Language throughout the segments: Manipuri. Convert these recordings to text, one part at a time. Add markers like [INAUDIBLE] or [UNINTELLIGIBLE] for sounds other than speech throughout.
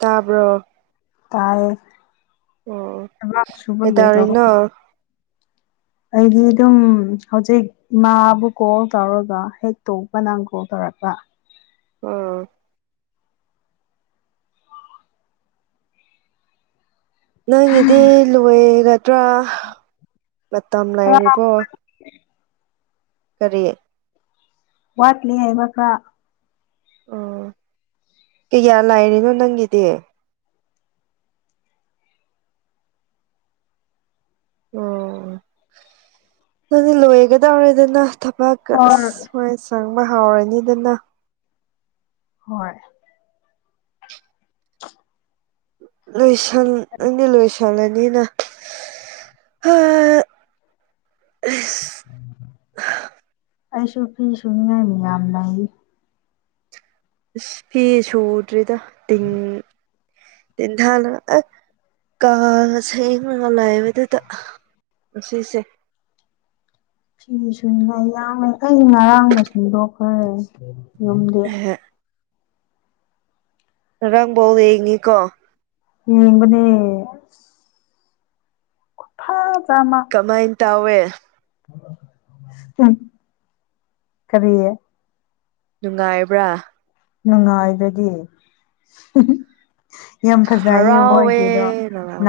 ꯇꯕꯣ ꯇꯥꯏ ꯑꯣ [UNINTELLIGIBLE] ꯀꯩꯗꯧꯔꯤꯅꯣ ꯑꯩꯗꯤ ꯑꯗꯨꯝ ꯍꯧꯖꯤꯛ ꯏꯃꯥꯕꯨ ꯀꯣꯜ ꯇꯧꯔꯒ ꯍꯦꯛ ꯇꯣꯛꯄ ꯅꯪ ꯀꯣꯜ ꯇꯧꯔꯛꯄ ꯑꯣꯝ ꯅꯪꯒꯤꯗꯤ ꯂꯣꯏꯒꯗ꯭ꯔꯥ ꯃꯇꯝ ꯈꯔ ꯂꯩꯔꯤꯕꯣ ꯀꯔꯤ ꯋꯥꯠꯂꯤ ꯍꯥꯏ ꯃꯈ ꯀ ꯑꯣ ꯀꯩ ꯀꯌꯥ ꯂꯥꯏꯔꯤꯅꯣ ꯅꯪꯒꯤꯗꯤ ꯑꯣ ꯑꯗꯨꯗꯤ ꯂꯣꯏꯒꯗꯧꯔꯦꯗꯅ ꯃꯥ ꯑ ꯍꯣꯏ ꯁ꯭ꯋꯥꯏ ꯆꯪꯕ ꯍꯥꯎꯔꯅꯤꯗꯅ ꯍꯣꯏ ꯂꯣꯏꯁ ꯅꯪꯗꯤ ꯂꯣꯏꯁꯜꯂꯅꯤꯅ [UNINTELLIGIBLE] ꯑꯩꯁꯨ ꯐꯤ ꯁꯨꯅꯤꯡꯉꯥꯏ ꯃꯤ ꯌꯥꯝ ꯂꯩꯔꯤ ꯐꯤ ꯁꯨꯗ꯭ꯔꯤꯗ ꯇꯤꯟ ꯇꯦꯟꯊꯥꯜꯂꯒ ꯑꯁ ꯀꯥꯒ ꯁꯦꯡꯉꯒ ꯂꯥꯏꯕꯗꯨꯗ ꯁꯤꯁꯦ ꯐꯤ ꯁꯨꯏꯅ ꯌꯥꯡꯅꯩ ꯑꯩ ꯉꯔꯥꯡꯅ ꯁꯤꯟꯗꯣꯛꯈ꯭ꯔꯦ ꯌꯨꯝꯗꯦ ꯉꯔꯥꯡ ꯕꯣꯜ ꯌꯦꯡꯉꯤꯀꯣ ꯌꯦꯡꯕꯅꯦ ꯐꯥ ꯖꯃ ꯀꯃꯥꯏꯅ ꯇꯧꯋꯦ ꯀꯔꯤ ꯅꯨꯡꯉꯥꯏꯕ꯭ꯔꯥ ꯅꯨꯡꯉꯥꯏꯕꯗꯤ ꯌꯥꯝ ꯐꯖꯩꯌꯦ ꯍꯔꯥꯎꯋꯦ ꯃꯣꯏꯒꯤꯗꯣ ꯅꯔꯥꯎ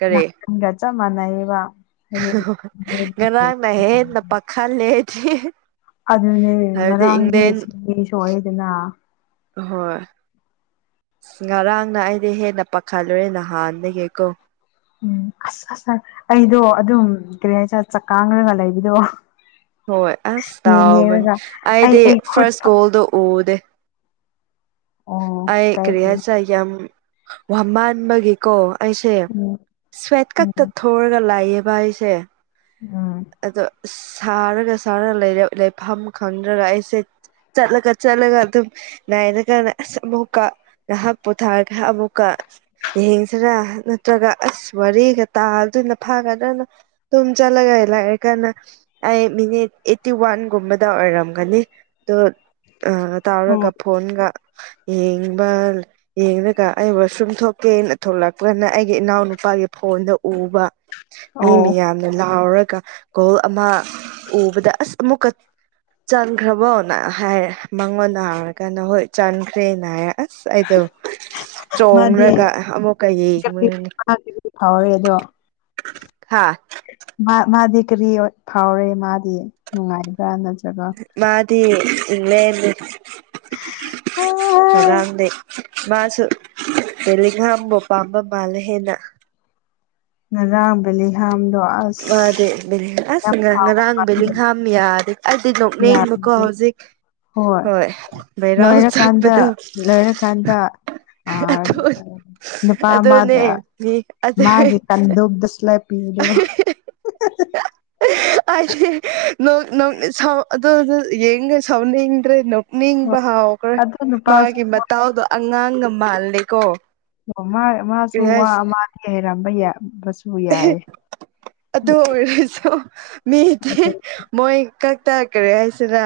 ꯀꯔꯤ ꯆꯞ ꯃꯥꯟꯅꯩꯕ ꯔꯥꯡꯅ ꯍꯦꯟꯅ ꯄꯈꯠꯂꯦ ꯑꯩꯗꯤ ꯑꯗꯨꯅꯦ ꯍꯥꯏꯕꯗꯤ ꯏꯪꯂꯦꯟ ꯉꯔꯥꯡꯗꯤꯁꯨ ꯑꯦꯗꯅ ꯍꯣꯏ ꯉꯔꯥꯡꯅ ꯑꯩꯗꯤ ꯍꯦꯟꯅ ꯄꯥꯈꯠꯂꯨꯔꯦ ꯅꯍꯥꯟꯗꯒꯤꯀꯣ ꯎꯝ ꯑꯁ ꯑꯁ ꯑꯩꯗꯣ ꯑꯗꯨꯝ ꯀꯔꯤ ꯍꯥꯏꯇꯥꯔ ꯆꯥꯛ ꯀꯥꯡꯈꯒ ꯂꯩꯕꯗꯣ ꯍꯣꯏ ꯑꯁ ꯌꯦꯡ ꯇꯥꯕꯅꯤ ꯌꯦꯡꯔꯒ ꯑꯩ ꯑꯩꯗꯤ ꯑꯩ ꯈꯨꯠ ꯐꯥꯔꯁ ꯀꯣꯜꯗꯣ ꯎꯗꯦ ꯑꯣ ꯑꯩ ꯀꯔꯤ ꯀꯥꯏꯗꯦ ꯍꯥꯢꯁꯤꯔ ꯌꯥꯝ ꯋꯃꯥꯟꯕꯒꯤ ꯀꯣ ꯑꯩꯁꯦ ꯎꯝ ꯁ꯭ꯋꯦꯠ ꯀꯛꯇ ꯎꯝ ꯊꯣꯔꯒ ꯂꯥꯛꯑꯦꯕ ꯑꯩꯁꯦ ꯎꯝ ꯑꯗꯣ ꯁꯥꯔꯒ ꯁꯥꯔꯒ ꯂꯩꯐꯝ ꯈꯪꯗ꯭ꯔꯒ ꯑꯩꯁꯦ ꯆꯠꯂꯒ ꯆꯠꯂꯒ ꯑꯗꯨꯝ ꯅꯥꯏꯅ ꯀꯥꯟꯅ ꯑꯁ ꯑꯃꯨꯛꯀ ꯉꯥꯏꯍꯥꯛ ꯄꯣꯊꯥꯔꯒ ꯑꯃꯨꯛꯀ ꯌꯦꯡꯁꯤꯔ ꯅꯠꯇ꯭ꯔꯒ ꯑꯁ ꯋꯥꯔꯤꯒ ꯇꯥꯗꯣꯏꯅ ꯐꯥꯒꯗ꯭ꯔꯅ ꯇꯨꯝ ꯆꯠꯂꯒ [UNINTELLIGIBLE] ꯑꯩ ꯃꯤꯅꯤꯠ ꯑꯩꯠꯇꯤ ꯋꯥꯟꯒꯨꯝꯕꯗ ꯑꯣꯏꯔꯝꯒꯅꯤ ꯑꯗꯣ ꯎꯝ ꯑꯣ ꯇꯥꯎꯔꯒ ꯐꯣꯟꯒ ꯌꯦꯡꯕ ꯌꯦꯡꯒ ꯑꯩꯕꯨ ꯁꯨꯝ ꯊꯣꯛꯀꯦꯅ ꯊꯣꯛꯂꯛꯄꯅ ꯑꯩꯒꯤ ꯏꯅꯥꯎꯅꯨꯄꯥꯒꯤ ꯐꯣꯟꯗ ꯎꯕ ꯃꯤ ꯑꯣ ꯃꯌꯥꯝꯅ ꯂꯥꯎꯔꯒ ꯒꯣꯜ ꯑꯃ ꯎꯕꯗ ꯑꯁ ꯑꯃꯨꯛꯀ ꯆꯟꯈ꯭ꯔꯕꯣꯅ ꯍꯥꯏꯔ ꯃꯉꯣꯟꯗ ꯍꯥꯏꯔꯀꯥꯟꯗ ꯍꯣꯏ ꯆꯟꯈ꯭ꯔꯦꯅ ꯍꯥꯏꯔ ꯑꯁ ꯑꯩꯗꯣ ꯃꯥꯗꯤ ꯆꯣꯡꯡꯔꯒ ꯑꯃꯨꯛꯀ ꯀꯔꯤ ꯌꯦꯡꯉꯣꯏꯅꯤ ꯐꯥꯎꯔꯦ ꯑꯗꯣ ꯍꯥꯥ ꯃꯥꯗꯤ ꯀꯔꯤ ꯐꯥꯎꯔꯦ ꯃꯥꯗꯤ ꯅꯨꯡꯉꯥꯏꯕ꯭ꯔꯥ ꯅꯠꯇ꯭ꯔꯕ ꯃꯥꯗꯤ [UNINTELLIGIBLE] ꯀꯔꯥꯡꯗꯩ ꯃꯥꯁꯨ ꯕꯦꯂꯤꯈꯥꯝꯕꯨ ꯄꯥꯝꯕ ꯃꯥꯜꯂꯦ ꯍꯦꯟꯅ ꯉꯔꯥꯡ ꯕꯦꯜꯂꯤꯡꯒꯝꯗꯣ ꯃꯥꯗꯤ ꯑꯁ ꯕꯦꯂꯤꯡ ꯑꯁ ꯌꯥꯝ ꯁꯥꯎꯕ ꯉꯔꯥꯡ ꯃꯥꯜꯂꯦ ꯕꯦꯂꯤꯡꯍꯥꯝ ꯌꯥꯗꯦ ꯑꯗꯨꯗꯤ ꯅꯣꯛꯅꯤꯡꯕꯀꯣ ꯌꯥꯝꯗꯦ ꯍꯧꯖꯤꯛ ꯍꯣꯏ ꯚꯥꯏꯔꯥꯜ ꯂꯣꯏꯔꯀꯥꯟꯗ ꯆꯠꯄꯗꯣ ꯂꯣꯏꯔꯀꯥꯟꯗ ꯑ ꯑꯗꯨ ꯅꯨꯄꯥ ꯑꯃ ꯑꯗꯨꯅꯦ ꯃꯤ ꯑꯗꯨ ꯃꯥꯒꯤ ꯀꯟꯗꯨꯕꯗꯨ ꯃꯤꯡꯗꯣ ꯑ ꯑꯦ ꯑꯗꯨ ꯌꯦꯡ ꯁꯥꯎꯅ ꯏꯗ꯭ꯔꯦ ꯅꯤꯡꯕ ꯍꯥꯎꯈ꯭ꯔꯦ ꯑꯗꯨ ꯅꯨꯄꯥꯁꯨ ꯃꯥꯒꯤ ꯃꯇꯥꯎꯗꯣ ꯑꯉꯥꯡꯒ ꯃꯥꯜꯂꯦꯀꯣ ꯑꯣ ꯃꯥ ꯃꯥꯁꯨ ꯀꯔꯤ ꯋꯥ ꯑꯃꯗꯤ ꯍꯥꯏꯔꯝꯕ ꯌꯥꯕ ꯑꯦ ꯑꯗꯨ ꯑꯣꯏꯔꯁꯨ ꯃꯤꯗꯤ ꯃꯣꯏ ꯀꯛ ꯇꯔꯛ ꯀꯔꯤ ꯍꯥꯏꯁꯤꯔ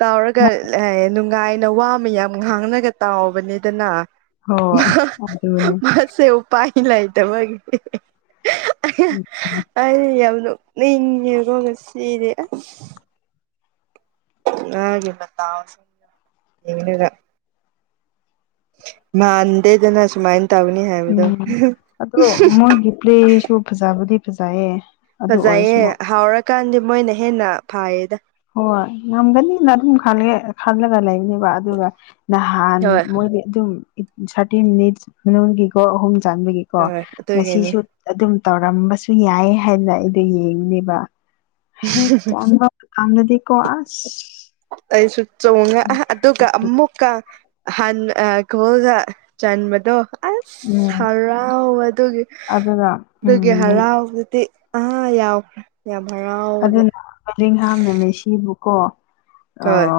ꯇꯥꯎꯔꯒ ꯅꯨꯡꯉꯥꯏꯅ ꯋꯥꯃ ꯌꯥꯝ ꯉꯥꯡꯅꯒ ꯇꯥꯎꯕꯅꯤꯗꯅ ꯍꯣꯏ ꯑꯗꯨꯅꯦ ꯃꯁꯦ ꯎꯄꯥꯢ ꯂꯩꯇꯕꯒꯤ ꯑꯗꯨꯅꯦ ꯑꯩꯩꯅ ꯌꯥꯝ ꯅꯣꯛꯅꯤꯡꯉꯦꯀꯣ ꯉꯁꯤꯗꯤ ꯑꯁ [UNINTELLIGIBLE] ꯃꯥꯟꯗꯦꯗꯅ ꯁꯨꯃꯥꯏ ꯎꯝ ꯑꯗꯣ ꯃꯣꯏꯒꯤ ꯄ꯭ꯂꯦꯁꯨ ꯐꯖꯕꯨꯗꯤ ꯐꯖꯩꯌꯦ ꯑꯗꯨ ꯑꯣꯏꯔꯁꯨ ꯐꯖꯩꯌꯦ ꯍꯥꯎꯔꯀꯥꯟꯗꯤ ꯃꯣꯏꯅ ꯍꯦꯟꯅ ꯐꯥꯏꯌꯦꯗ ꯍꯣꯏ ꯉꯝꯒꯅꯤꯅ ꯑꯗꯨꯝ ꯈꯜꯂꯦ ꯈꯜꯂꯒ ꯂꯩꯕꯅꯦꯕ ꯑꯗꯨꯒ ꯅꯍꯥꯟ ꯍꯣꯏ ꯃꯣꯏꯗꯤ ꯑꯗꯨꯝ ꯊꯥꯔꯇꯤ ꯃꯤꯅꯤꯠꯁ ꯃꯅꯨꯡꯒꯤꯀꯣ ꯑꯍꯨꯝ ꯆꯥꯟꯕꯒꯤꯀꯣ ꯍꯣꯏ ꯑꯗꯨꯒꯤꯅꯤ ꯉꯁꯤꯁꯨ ꯑꯗꯨꯝ ꯇꯧꯔꯝꯕꯁꯨ ꯌꯥꯏ ꯍꯥꯏꯅ ꯑꯩꯗꯣ ꯌꯦꯡꯕꯅꯦꯕ ꯍꯦꯛ ꯆꯪꯕ ꯉꯝꯃꯗꯤꯀꯣ ꯑꯁ ꯑꯩꯁꯨ ꯆꯣꯡꯉꯦ ꯑꯗꯨꯒ ꯑꯃꯨꯛ ꯀ ꯍꯟ ꯑ ꯀꯣꯜꯒ ꯆꯟꯕꯗꯣ ꯑꯁ ꯎꯝ ꯍꯔꯥꯎ ꯑꯗꯨꯒꯤ ꯑꯗꯨꯒ ꯑꯗꯨꯒꯤ ꯎꯝ ꯍꯔꯥꯎꯕꯗꯤ ꯑ ꯌꯥꯎꯈ꯭ꯔꯦ ꯌꯥꯝ ꯍꯔꯥꯎꯋꯒꯦ ꯕꯦꯜꯂꯤꯡꯒꯝꯅ ꯃꯦꯁꯤ ꯕꯨꯀꯣ ꯍꯣꯏ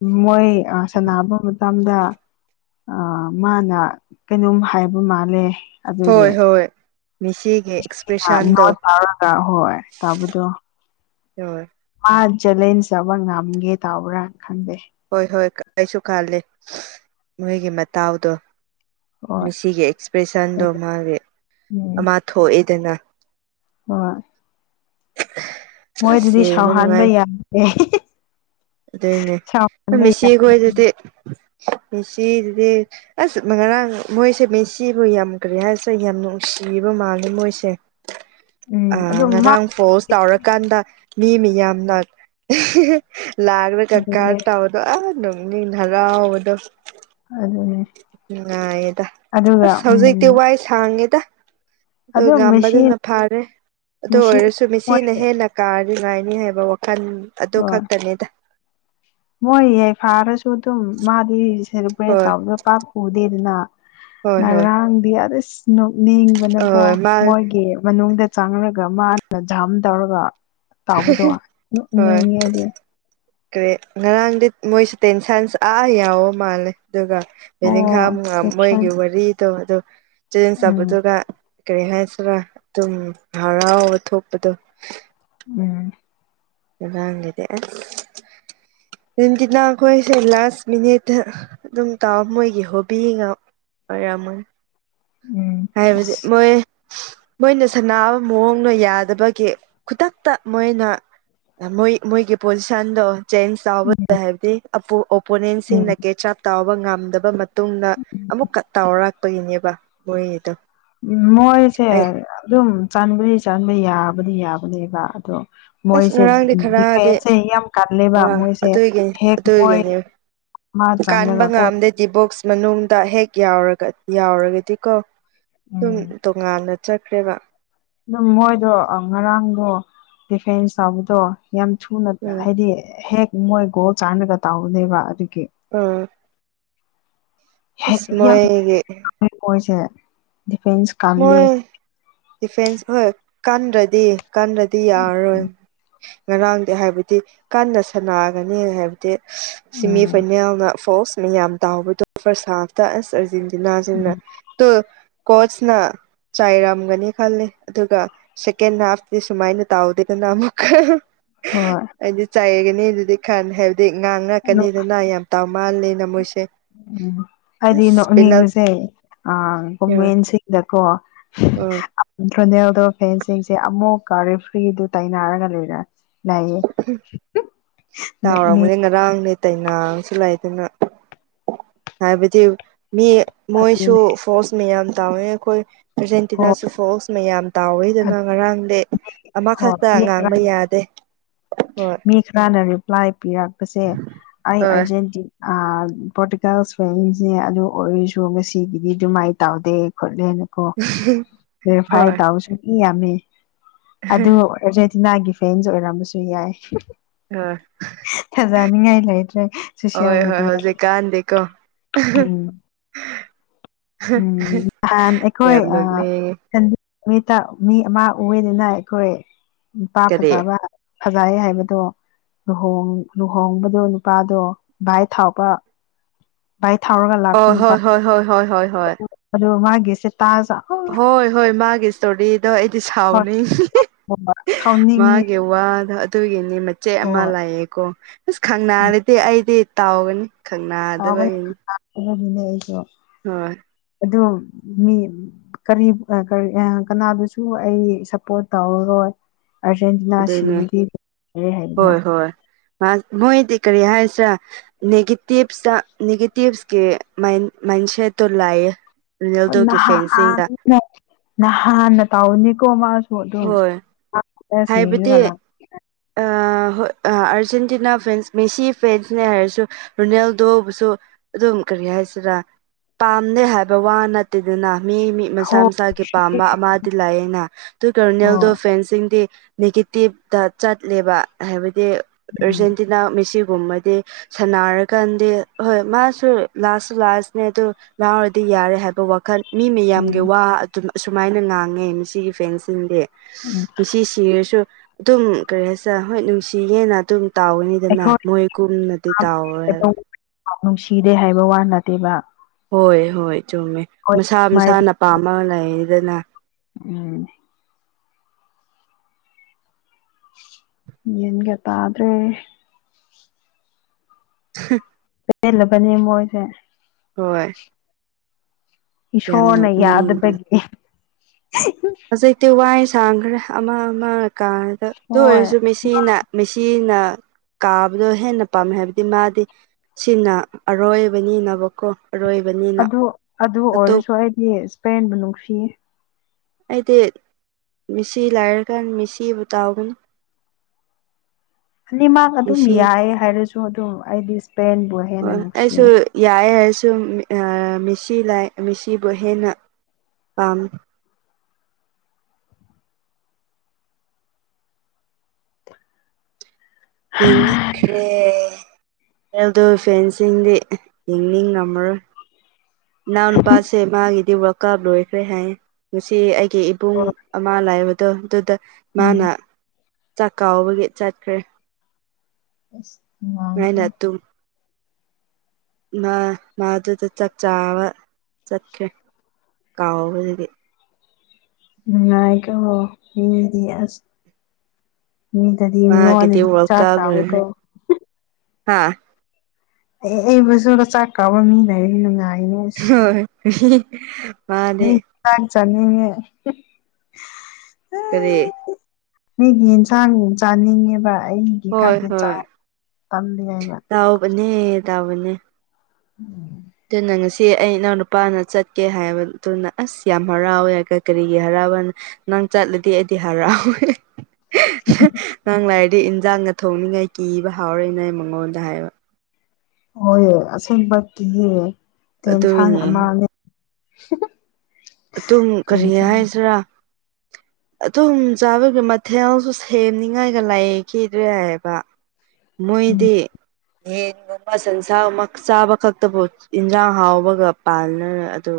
ꯃꯣꯏ ꯁꯥ ꯅꯕ ꯃꯇꯝꯗ ꯃꯥꯅ ꯀꯩꯅꯣꯝ ꯍꯥꯏꯕ ꯃꯥꯜꯂꯦ ꯑꯗꯨꯒꯤ ꯍꯣꯏ ꯍꯣꯏ ꯃꯤꯁꯤ ꯅꯣꯠ ꯇꯥꯔꯒ ꯍꯣꯏ ꯇꯥꯕꯗꯣ ꯍꯣꯏ ꯃꯥ ꯆꯦꯂꯦꯟꯖ ꯑꯃ ꯉꯝꯒꯦ ꯇꯧꯕ꯭ꯔꯥ ꯈꯪꯗꯦ ꯍꯣꯏ ꯍꯣꯏ ꯑꯩꯁꯨ ꯈꯜꯂꯦ ꯃꯣꯏꯒꯤ ꯃꯇꯥꯎꯗꯣ ꯍꯣꯏ ꯃꯤꯁꯤꯒꯤ ꯑꯦꯛꯁꯄ꯭ꯔꯦꯁꯟꯗꯣ ꯃꯥꯒꯤ ꯎꯝ ꯑꯃꯥ ꯊꯣꯛꯑꯦꯗꯅ ꯍꯣꯏ ꯑꯁ ꯃꯣꯏꯗꯨꯗꯤ ꯌꯦꯡꯕ ꯁꯥꯎꯍꯟꯕ ꯌꯥꯗꯦ [UNINTELLIGIBLE] ꯑꯗꯨꯅꯦ ꯁꯥꯎꯍꯟꯕ ꯌꯥ ꯃꯦꯁꯤꯈꯣꯏꯗꯨꯗꯤ ꯃꯦꯁꯤꯗꯨꯗꯤ ꯑꯁ ꯉꯔꯥꯡ ꯃꯣꯏꯁꯦ ꯃꯦꯁꯤꯕꯨ ꯌꯥꯝ ꯀꯔꯤ ꯍꯥꯏꯁꯤꯔ ꯌꯥꯝ ꯅꯨꯡꯁꯤꯕ ꯃꯥꯜꯂꯦ ꯃꯣꯏꯁꯦ ꯎꯝ ꯑ ꯑꯗꯨꯝ ꯃꯥ ꯉꯔꯥꯡ ꯄꯣꯁ ꯇꯧꯔꯀꯥꯟꯗ ꯃꯤ ꯃꯤꯌꯥꯝꯅ ꯂꯥꯛꯔꯒ ꯑꯗꯨꯅꯦ ꯒꯥꯔꯠ ꯇꯧ ꯑ ꯅꯣꯛꯅꯤꯡ ꯍꯔꯥꯎꯕꯗꯣ ꯑꯗꯨꯅꯦ ꯅꯨꯡꯉꯥꯏꯌꯦꯗ ꯑꯗꯨꯒ ꯑꯁ ꯎꯝ ꯍꯧꯖꯤꯛꯇꯤ ꯋꯥꯏ ꯁꯥꯡꯉꯦꯗ ꯑꯗꯨ ꯑꯗꯨꯝ ꯃꯦꯁꯤ ꯉꯝꯕꯗꯨꯅ ꯐꯥꯔꯦ ꯑꯗꯨ ꯃꯦꯁꯤ ꯑꯣꯏꯔꯁꯨ ꯃꯣꯏ ꯃꯤꯁꯤꯅ ꯍꯦꯅ ꯀꯥꯔꯗꯤ ꯅꯨꯡꯉꯥꯏꯅꯤ ꯍꯥꯏꯕ ꯋꯥꯈꯜ ꯑꯗꯨ ꯍꯣꯏ ꯈꯛꯇꯅꯤꯗ ꯃꯣꯏ ꯀꯥꯔꯁꯨ ꯑꯗꯨꯝ ꯃꯥꯗꯤ ꯁꯦꯂꯤꯕ꯭ꯔꯦꯠ ꯍꯣꯏ ꯇꯧꯔꯒ ꯄꯥꯛ ꯎꯗꯦꯗꯅ ꯍꯣꯏ ꯍꯣꯏ ꯉꯔꯥꯡꯗꯤ ꯑꯁ ꯅꯣꯛ ꯅꯤꯡꯕꯅꯀꯣ ꯍꯣꯏ ꯃꯥ ꯃꯣꯏꯒꯤ ꯃꯅꯨꯡꯗ ꯆꯪꯔꯒ ꯃꯥꯅ ꯖꯥꯝ ꯇꯧꯔꯒ ꯇꯥꯎꯕꯗꯣ ꯅꯣꯛꯅꯤꯡꯉꯦꯗꯤ ꯀ꯭ꯔꯦ ꯉꯔꯥꯡꯗꯤ ꯃꯣꯏꯁꯨꯦ ꯇꯦꯟꯁꯟꯁꯨ ꯑꯥ ꯌꯧꯕ ꯃꯥꯜꯂꯦ ꯑꯗꯨꯒ ꯕꯦꯂꯤꯡꯒꯝ ꯑꯣ ꯇꯦꯟꯁꯟ ꯃꯣꯏꯒꯤ ꯋꯥꯔꯤꯗꯣ ꯑꯗꯨ ꯆꯦꯟꯁ ꯎꯝ ꯇꯧꯕꯗꯨꯒ ꯀꯔꯤ ꯍꯥꯏꯁꯤꯔꯥ ꯑꯗꯨꯝ ꯍꯔꯥꯎꯕ ꯊꯣꯛꯄꯗꯣ ꯎꯝ ꯉꯔꯥꯡꯒꯗꯤ ꯑꯁ ꯅꯦꯟꯒꯤꯅ ꯑꯩꯈꯣꯏꯁꯦ ꯂꯥꯁ ꯃꯤꯅꯤꯠꯇ ꯑꯗꯨꯝ ꯇꯥꯎꯑꯣ ꯃꯣꯏꯒꯤ ꯍꯣꯕꯤ ꯒ ꯑꯣꯏꯔꯝꯃꯣꯏ ꯎꯝ ꯍꯥꯏꯕꯗꯤ ꯑꯁ ꯃꯣꯏ ꯃꯣꯏꯅ ꯁꯥꯟꯕ ꯃꯑꯣꯡꯗꯣ ꯌꯥꯗꯕꯒꯤ ꯈꯨꯗꯛꯇ ꯃꯣꯏꯅ ꯃꯣꯏ ꯃꯣꯏꯒꯤ ꯄꯣꯖꯤꯁꯟꯗꯣ ꯆꯦꯟꯖ ꯇꯧꯕ ꯎꯝ ꯍꯥꯏꯕꯗꯤ ꯑꯄꯣ ꯑꯣꯄꯣꯅꯦꯟꯁꯤꯡꯅ ꯎꯝ ꯀꯦ ꯆ ꯇꯥꯎꯕ ꯉꯝꯗꯕ ꯃꯇꯨꯡꯗ ꯑꯃꯨꯛꯀ ꯇꯥꯎꯔꯛꯄꯒꯤꯅꯦꯕ ꯃꯣꯏꯒꯤꯗꯣ ꯎꯝ ꯃꯣꯏꯁꯦ ꯑꯩ ꯑꯗꯨꯝ ꯆꯟꯕꯗꯤ ꯆꯟꯕ ꯌꯥꯕꯗꯤ ꯌꯥꯕꯅꯦꯕ ꯑꯗꯣ ꯑꯁ ꯃꯣꯏꯁꯦ ꯉꯔꯥꯡꯗꯤ ꯈꯔꯗꯤ ꯗꯤꯐꯦꯟꯁꯦ ꯌꯥꯝ ꯀꯟꯂꯦꯕ ꯋꯥ ꯃꯣꯏꯁꯦ ꯑꯗꯨꯒꯤ ꯍꯦꯛ ꯃꯣꯏ ꯑꯗꯨꯒꯤꯅꯦ ꯃꯥ ꯆꯜꯂꯒ ꯀꯣ ꯗꯤ ꯕꯣꯛꯁ ꯃꯅꯨꯡꯗ ꯍꯦꯛ ꯌꯥꯎꯔꯒ ꯌꯥꯎꯔꯒꯗꯤꯀꯣ ꯑꯗꯨꯨꯝ ꯎꯝ ꯇꯣꯉꯥꯟꯅ ꯆꯠꯈ꯭ꯔꯦꯕ ꯑꯗꯨꯝ ꯃꯣꯏꯗꯣ ꯑ ꯉꯔꯥꯡꯗꯣ ꯗꯤꯐꯦꯟꯁ ꯇꯧꯕꯗꯣ ꯌꯥꯝ ꯊꯨꯅ ꯎꯝ ꯍꯥꯏꯗꯤ ꯍꯦꯛ ꯃꯣꯏ ꯒꯣꯜ ꯆꯥꯟꯔꯒ ꯇꯥꯎꯕꯅꯦꯕ ꯑꯗꯨꯒꯤ ꯎꯝ ꯍꯦ ꯑꯁ ꯌꯥꯝ ꯃꯣꯏꯒꯤ ꯃꯣꯏꯁꯦ ꯗꯤꯐꯦꯟꯁ ꯀꯜꯂꯤ ꯃꯣꯏ ꯗꯤꯐꯦꯟꯁ ꯍꯣꯏ ꯀꯟꯗ꯭ꯔꯗꯤ ꯀꯟꯗ꯭ꯔꯗꯤ ꯌꯥꯔꯔꯣꯏ ꯉꯔꯥꯡꯗꯤ ꯍꯥꯏꯕꯗꯤ ꯀꯟꯅ ꯁꯥꯟꯅꯒꯅꯤ ꯍꯥꯏꯕꯗꯤ ꯁꯤꯃꯤ ꯎꯝ ꯐꯥꯏꯅꯦꯜꯅ ꯐꯣꯜꯁ ꯃꯌꯥꯝ ꯇꯥꯎꯕꯗꯣ ꯐꯔꯁ ꯍꯥꯞꯇ ꯑꯁ ꯑꯔꯖꯦꯟꯇꯤꯅꯥꯖꯤꯡꯅ ꯎꯝ ꯇꯨ ꯀꯣꯠꯁ ꯅ ꯆꯥꯏꯔꯝꯒꯅꯤ ꯈꯜꯂꯦ ꯑꯗꯨꯒ ꯁꯦꯀꯦꯟ ꯍꯥꯐꯗꯤ ꯁꯨꯃꯥꯏꯅ ꯇꯧꯗꯦꯗꯅ ꯑꯃꯨꯛ ꯍꯣꯏ ꯑꯩꯗꯤ ꯆꯥꯏꯌꯦꯒꯅꯤ ꯗꯨꯗꯤ ꯈꯜꯂꯦ ꯍꯥꯏꯕꯗꯤ ꯉꯥꯡ ꯅꯣꯛ ꯉꯛꯀꯅꯤꯗꯅ ꯌꯥꯝ ꯇꯥꯎ ꯃꯥꯜꯂꯦꯅ ꯃꯣꯏꯁꯦ ꯎꯝ ꯍꯥꯏꯗꯤ ꯑꯁ ꯄꯦꯅꯥꯜ ꯅꯣꯛꯅꯤꯡꯕꯁꯦ ꯑ ꯀꯣꯃꯦꯟꯁꯤꯡꯗꯀꯣ ꯎꯝ ꯗꯣꯅꯦꯜꯗꯣ ꯐꯦꯟꯁꯤꯡꯁꯦ ꯑꯃꯨꯛꯀ ꯔꯦꯐ꯭ꯔꯤꯗꯨ ꯇꯥꯏꯅꯔꯒ ꯂꯩꯔꯦ [UNINTELLIGIBLE] ꯑꯩ ꯉꯔꯥꯡ ꯂꯩ ꯇꯩꯅꯖꯁꯨ ꯂꯩꯥꯗꯅ ꯍꯥꯏꯕꯗꯤ ꯃꯤ ꯃꯣꯏꯁꯨ ꯑꯗꯨꯅꯦ ꯐꯣꯔꯁ ꯃꯌꯥꯝ ꯇꯧꯋꯦ ꯑꯩꯈꯣꯏ ꯑꯥꯔꯖꯦꯟꯇꯤꯅꯥꯁꯨ ꯍꯣꯏ ꯐꯣꯜꯁ ꯃꯌꯥꯝ ꯇꯥꯎꯋꯦꯗꯅ ꯑꯗꯨ ꯉꯔꯥꯡꯗꯤ ꯍꯣꯏ ꯑꯃꯈꯛꯇ ꯃꯤ ꯈꯔ ꯉꯥꯡꯕ ꯌꯥꯗꯦ ꯍꯣꯏ ꯃꯤ ꯈꯔꯅ ꯔꯤꯄ꯭ꯂꯥꯏ ꯄꯤꯔꯛꯄꯁꯦ ꯑꯩ ꯍꯣꯏ ꯑꯥꯔꯖꯦꯟꯇꯤ ꯑ ꯄꯔꯣꯇꯤꯀꯦꯜ ꯐꯦꯁꯅꯤ ꯑꯗꯨ ꯑꯣꯏꯔꯁꯨ ꯉꯁꯤꯒꯤꯗꯤ ꯑꯗꯨꯃꯥꯏ ꯇꯧꯗꯦ ꯈꯣꯠꯂꯦꯅ ꯀꯣ ꯔꯤ ꯐꯥꯏ ꯍꯣꯏ ꯇꯥꯎꯁꯨꯨꯝ ꯏ ꯌꯥꯝꯃꯤ ꯑꯗꯨ ꯑꯔꯖꯦꯟꯇꯤꯅꯥꯒꯤ ꯐꯦꯟꯁ ꯑꯣꯏꯔꯝꯕꯁꯨ ꯌꯥꯏ ꯑ ꯐꯖꯅꯤꯡꯉꯥꯏ ꯂꯩꯇ꯭ꯔꯦ ꯁꯣꯁꯤꯌꯦꯜ ꯍꯣꯏ ꯃꯦꯗꯤꯌꯥꯗ ꯍꯧꯖꯤꯛꯀꯥꯟꯗꯤꯀꯣ ꯎꯝ ꯎꯝ ꯅꯍꯥꯟ ꯑꯩꯈꯣꯏ ꯌꯥꯝ ꯑ ꯅꯣꯛꯅꯤꯡꯉꯦ [UNINTELLIGIBLE] ꯃꯤꯠꯇ ꯃꯤ ꯑꯃ ꯎꯏꯌꯦꯗꯅ ꯑꯩꯈꯣꯏ ꯅꯨꯄꯥ ꯀꯔꯤ ꯐꯖꯕ ꯐꯖꯥꯏ ꯍꯥꯏꯕꯗꯣ ꯂꯨꯍꯣꯡ ꯂꯨꯍꯣꯡꯕꯗꯣ ꯅꯨꯄꯥꯗꯣ ꯚꯥꯏꯠ ꯊꯥꯎꯕ ꯕꯥꯏꯠ ꯊꯥꯎꯔꯒ ꯂꯥꯛꯄ ꯑꯣ ꯍꯣꯏ ꯅꯨꯄꯥꯗꯣ ꯍꯣꯏ ꯍꯣꯏ ꯍꯣꯏ ꯍꯣꯏ ꯍꯣꯏ ꯑꯗꯨ ꯃꯥꯒꯤꯁꯦ ꯇꯖ ꯍꯣꯏ ꯍꯣꯏ ꯃꯥꯒꯤ ꯏꯁꯇꯣꯔꯤꯗꯣ ꯑꯩꯗꯤ ꯑ ꯁꯥꯎꯅꯤꯡꯉꯤ ꯁꯥꯎꯅꯤꯡꯉꯦ ꯃꯥꯒꯤ ꯋꯥꯗ ꯑꯗꯨꯒꯤꯅꯤ ꯃꯆꯦꯠ ꯑꯃ ꯍꯣꯏ ꯂꯩꯑꯦꯀꯣ ꯑꯁ ꯎꯝ ꯈꯪꯅꯔꯗꯤ ꯑꯩꯗꯤ ꯇꯥꯎꯒꯅꯤ ꯈꯪꯅꯥꯗꯕꯒꯤꯅꯤ ꯑꯍꯟꯅꯤꯅꯦ ꯑꯩꯁꯨ ꯍꯣꯏ ꯑꯗꯣ ꯃꯤ ꯀꯔꯤ ꯑ ꯀꯔꯤ ꯀꯅꯥꯕꯨꯁꯨ ꯑꯩ ꯁꯞꯄꯣꯔꯠ ꯇꯧꯔꯔꯣꯏ ꯑꯥꯔꯖꯦꯟꯇꯤꯅꯥ ꯑꯗꯨꯅꯦ ꯁꯤꯔꯗꯤ ꯔꯦ ꯍꯥꯏꯕꯗꯣ ꯐꯔꯥꯟꯁ ꯃꯣꯏꯗꯤ ꯀꯔꯤ ꯍꯥꯏꯁꯤ꯭ꯔꯥ ꯅꯦꯒꯦꯇꯤꯞꯁꯇ ꯅꯦꯒꯦꯇꯤꯞꯁꯀꯤ ꯃꯥꯏꯟ ꯃꯥꯏꯟꯁꯦꯠꯇꯨ ꯂꯥꯏꯌꯦ ꯔꯣꯅꯦꯜꯗꯣꯒꯤ ꯅꯍꯥꯟ ꯐꯦꯟꯁꯤꯡꯗ ꯅꯍꯥꯟꯅ ꯇꯧꯅꯤꯀꯣ ꯃꯥꯁꯨ ꯑꯗꯨꯝ ꯍꯣꯏ ꯍꯥꯏꯕꯗꯤ ꯁꯦꯡꯉꯒ ꯑ ꯂꯥꯛ ꯑ ꯍꯣꯏ ꯑ ꯑꯥꯔꯖꯦꯟꯇꯤꯅꯥ ꯐꯦꯟꯁ ꯃꯦꯁꯤ ꯐꯦꯟꯁꯅꯦ ꯍꯥꯏꯔꯁꯨ ꯔꯣꯅꯦꯜꯗꯣꯕꯨꯁꯨ ꯑꯗꯨꯝ ꯀꯔꯤ ꯍꯥꯏꯁꯤꯔ ꯄꯥꯝꯗꯦ ꯍꯥꯏꯕ ꯋꯥ ꯅꯠ ꯠꯇꯦꯗꯅ ꯃꯤ ꯃꯤ ꯃꯁꯥ ꯍꯣ ꯃꯁꯥꯒꯤ ꯄꯥꯝꯕ ꯑꯃꯗꯤ ꯂꯥꯛꯑꯦꯅ ꯑꯗꯨ ꯗꯔꯣꯅꯦꯜꯗꯣ ꯍꯣꯏ ꯐꯦꯟꯁꯤꯡꯗꯤ ꯅꯦꯒꯦꯇꯤꯞꯇ ꯆꯠꯂꯦꯕ ꯍꯥꯏꯕꯗꯤ ꯎꯝ ꯑꯔꯖꯦꯟꯇꯤꯅꯥ ꯃꯦꯁꯤꯒꯨꯝꯕꯗꯤ ꯁꯥꯟꯅꯔꯀꯥꯟꯗꯤ ꯍꯣꯏ ꯃꯥꯁꯨ ꯂꯥꯁꯁꯨ ꯂꯥꯁꯅꯦ ꯑꯗꯨ ꯉꯥꯎꯔꯗꯤ ꯌꯥꯔꯦ ꯍꯥꯏꯕ ꯋꯥꯈꯟ ꯃꯤ ꯃꯌꯥꯝꯒꯤ ꯎꯝ ꯋꯥ ꯑꯗꯨꯝ ꯑꯁꯨꯃꯥꯏꯅ ꯉꯥꯡꯉꯦ ꯃꯦꯁꯤꯒꯤ ꯐ꯭ꯦꯟꯁꯤꯡꯗꯤ ꯎꯝ ꯃꯤꯁꯤ ꯁꯤꯔꯁꯨ ꯑꯗꯨꯝ ꯀꯔꯤ ꯍꯥꯏꯁꯤꯔ ꯍꯣꯏ ꯅꯨꯡꯁꯤꯌꯦꯅ ꯑꯗꯨꯝ ꯇꯥꯎꯒꯅꯤ ꯗꯨꯗꯤꯅ ꯑꯩꯈꯣꯏ ꯃꯣꯏ ꯒꯨꯝꯅꯗꯤ ꯇꯥꯎꯔꯣꯏ ꯍꯥꯏꯕ ꯅꯨꯡꯁꯤꯗꯦ ꯍꯥꯏꯕ ꯋꯥ ꯅꯠꯇꯦꯕ ꯍꯣꯏ ꯍꯣꯏ ꯆꯨꯝꯃꯦ ꯍꯣꯏ ꯃꯁꯥ ꯃꯥꯏ ꯃꯁꯥꯅ ꯄꯝꯃ ꯂꯩꯌꯦꯗꯅ ꯎꯝ ꯌꯦꯟꯒꯇꯗ꯭ꯔꯦ [UNINTELLIGIBLE] [INAUDIBLE] ꯆꯦꯜꯂꯕꯅꯦ ꯃꯣꯏꯁꯦ ꯍꯣꯏ ꯌꯥꯝ ꯏꯁꯣꯔꯅ ꯅꯣꯛꯅꯤꯡꯕꯅꯤ ꯌꯥꯗꯕꯒꯤ ꯍꯧꯖꯤꯛꯇꯤ ꯋꯥꯏ ꯁꯥꯡꯈ꯭ꯔꯦ ꯑꯃ ꯑꯃ ꯀꯥꯔꯗ ꯑꯗꯨ ꯍꯣꯏ ꯑꯣꯏꯔꯁꯨ ꯃꯤꯁꯤꯅ ꯃꯦꯁꯤꯅ ꯀꯥꯕꯗꯣ ꯍꯦꯟꯅ ꯄꯥꯝꯃꯦ ꯍꯥꯏꯕꯗꯤ ꯃꯥꯗꯤ ꯁꯤꯅ ꯑꯔꯣꯏꯕꯅꯤꯅꯕꯀꯣ ꯑꯔꯣꯏꯕꯅꯤ ꯑꯗꯨ ꯑꯗꯨ ꯑꯣꯏꯔꯁꯨ ꯑꯩꯗꯤ ꯏꯁꯄꯦꯟꯕꯨ ꯅꯨꯡꯁꯤꯌꯦ ꯑꯩꯗꯤ ꯃꯤꯁꯤ ꯂꯥꯏꯔꯀꯥꯟ ꯃꯤꯁꯤꯕꯨ ꯇꯥꯎꯒꯅꯤ ꯑꯅꯤꯃꯛ ꯑꯗꯨꯝ ꯃꯤꯁꯤ ꯌꯥꯏ ꯍꯥꯏꯔꯁꯨ ꯑꯗꯨꯝ ꯑꯩꯗꯤ ꯏꯁꯄꯦꯟꯕꯨ ꯍꯣꯏ ꯍꯦꯟꯅ ꯅꯨꯡꯁꯤꯌꯦ ꯑꯩꯁꯨ ꯌꯥꯏ ꯍꯥꯏꯔꯁꯨ ꯃꯤꯁꯤ ꯂꯥꯏ ꯃꯤꯁꯤꯕꯨ ꯍꯦꯟꯅ ꯄꯥꯝꯃꯤ ꯎ [UNINTELLIGIBLE] [INAUDIBLE] ꯈ꯭ꯔꯦ ꯍꯦꯜꯗꯣ ꯐꯦꯟꯁꯤꯡꯗꯤ ꯌꯦꯡꯅꯤꯡ ꯉꯝꯃꯔꯣꯏ ꯏꯅꯥꯎ ꯅꯨꯄꯥꯁꯦ ꯃꯥꯒꯤꯗꯤ ꯋꯔꯀꯞ ꯂꯣꯏꯈ꯭ꯔꯦ ꯍꯥꯏ ꯉꯁꯤ ꯑꯩꯒꯤ ꯄꯨꯡ ꯍꯣꯏ ꯑꯃ ꯂꯥꯛꯕꯗꯣ ꯑꯗꯨꯗ ꯎꯝ ꯃꯥꯅ ꯆꯥꯛꯀꯥꯎꯕꯒꯤ ꯆꯠꯈ꯭ꯔꯦ ꯏꯁꯁ [INAUDIBLE] ꯃꯅ ꯇꯨ ꯃꯥ ꯃꯥꯗꯨꯗ ꯆꯥꯛ ꯆꯥꯕ ꯆꯠꯈꯦ ꯀꯥꯎꯕꯗꯒꯤ ꯅꯨꯡꯉꯥꯏꯀꯣ ꯍꯗꯤꯑꯁ ꯃꯤꯗꯗꯤ ꯃꯥꯒꯤꯗꯤ ꯅꯉꯣꯟꯅꯗꯤ ꯋꯥꯔꯜ ꯆꯥꯛ ꯊꯀꯣ ꯍꯥꯥ ꯑꯦ ꯑꯩꯕꯨꯁꯨ ꯆꯥꯛ ꯀꯥꯕ ꯃꯤ ꯂꯩ ꯅꯨꯡꯉꯥꯏꯅꯦ ꯍꯣꯏ ꯃꯥꯅꯦ ꯇꯅꯤ ꯆꯉ ꯀꯔꯤ ꯃꯤꯒꯤ ꯌꯦꯟꯁꯥꯡ ꯆꯥꯅꯤꯡꯉꯦꯕ ꯑꯩ ꯒꯤ ꯍꯣꯏ ꯈꯥꯛꯇꯤ ꯍꯣꯏ ꯆꯥꯎ ꯇꯝꯂꯤꯉ ꯍꯥꯏꯕ ꯇꯥꯎꯕꯅꯦ ꯇꯥꯎꯕꯅꯦ ꯎꯝ [UNINTELLIGIBLE] [INAUDIBLE] ꯑꯗꯨꯅ ꯉꯁꯤ ꯑꯩ ꯏꯅꯥꯎ ꯅꯨꯄꯥꯅ ꯆꯠꯀꯦ ꯍꯥꯏꯕꯗꯨꯅ ꯑꯁ ꯌꯥꯝ ꯍꯔꯥꯎꯋꯦ ꯀꯔꯤꯒꯤ ꯍꯔꯥꯎꯕꯅ ꯅꯪ ꯆꯠꯂꯗꯤ ꯑꯩꯗꯤ ꯍꯔꯥꯎꯋꯦ ꯅꯪ ꯂꯥꯏꯔꯤꯗꯤ ꯏꯟꯖꯥꯡꯅ ꯊꯣꯡꯅꯤꯡꯉꯥꯏ ꯀꯤꯕ ꯍꯥꯎꯔꯣꯏꯅ ꯑꯩ ꯃꯉꯣꯟꯗ ꯍꯥꯏꯕ ꯍꯣꯏ ꯑꯁꯦꯡꯕꯀꯤ ꯇꯦꯟꯁꯥꯟ ꯑꯗꯨꯒꯤꯅꯦ ꯑꯃꯅꯦ ꯑꯗꯨꯝ ꯀꯔꯤ ꯇꯦꯟꯁꯟ ꯍꯥꯏꯁꯤꯔꯥ ꯑꯗꯨꯝ ꯆꯥꯕꯒꯤ ꯃꯊꯦꯜꯁꯨ ꯁꯦꯝꯅꯤꯉꯥꯏꯒ ꯂꯩꯈꯤꯗ꯭ꯔꯦ ꯍꯥꯏꯕ ꯃꯣꯏꯗꯤ ꯌꯦꯟꯒꯨꯝꯕ ꯁꯟꯁꯥꯒꯨꯝꯕ ꯆꯥꯕ ꯈꯛꯇꯕꯨ ꯏꯟꯁꯥꯡ ꯍꯥꯎꯕꯒ ꯄꯥꯜꯅ ꯑꯗꯨ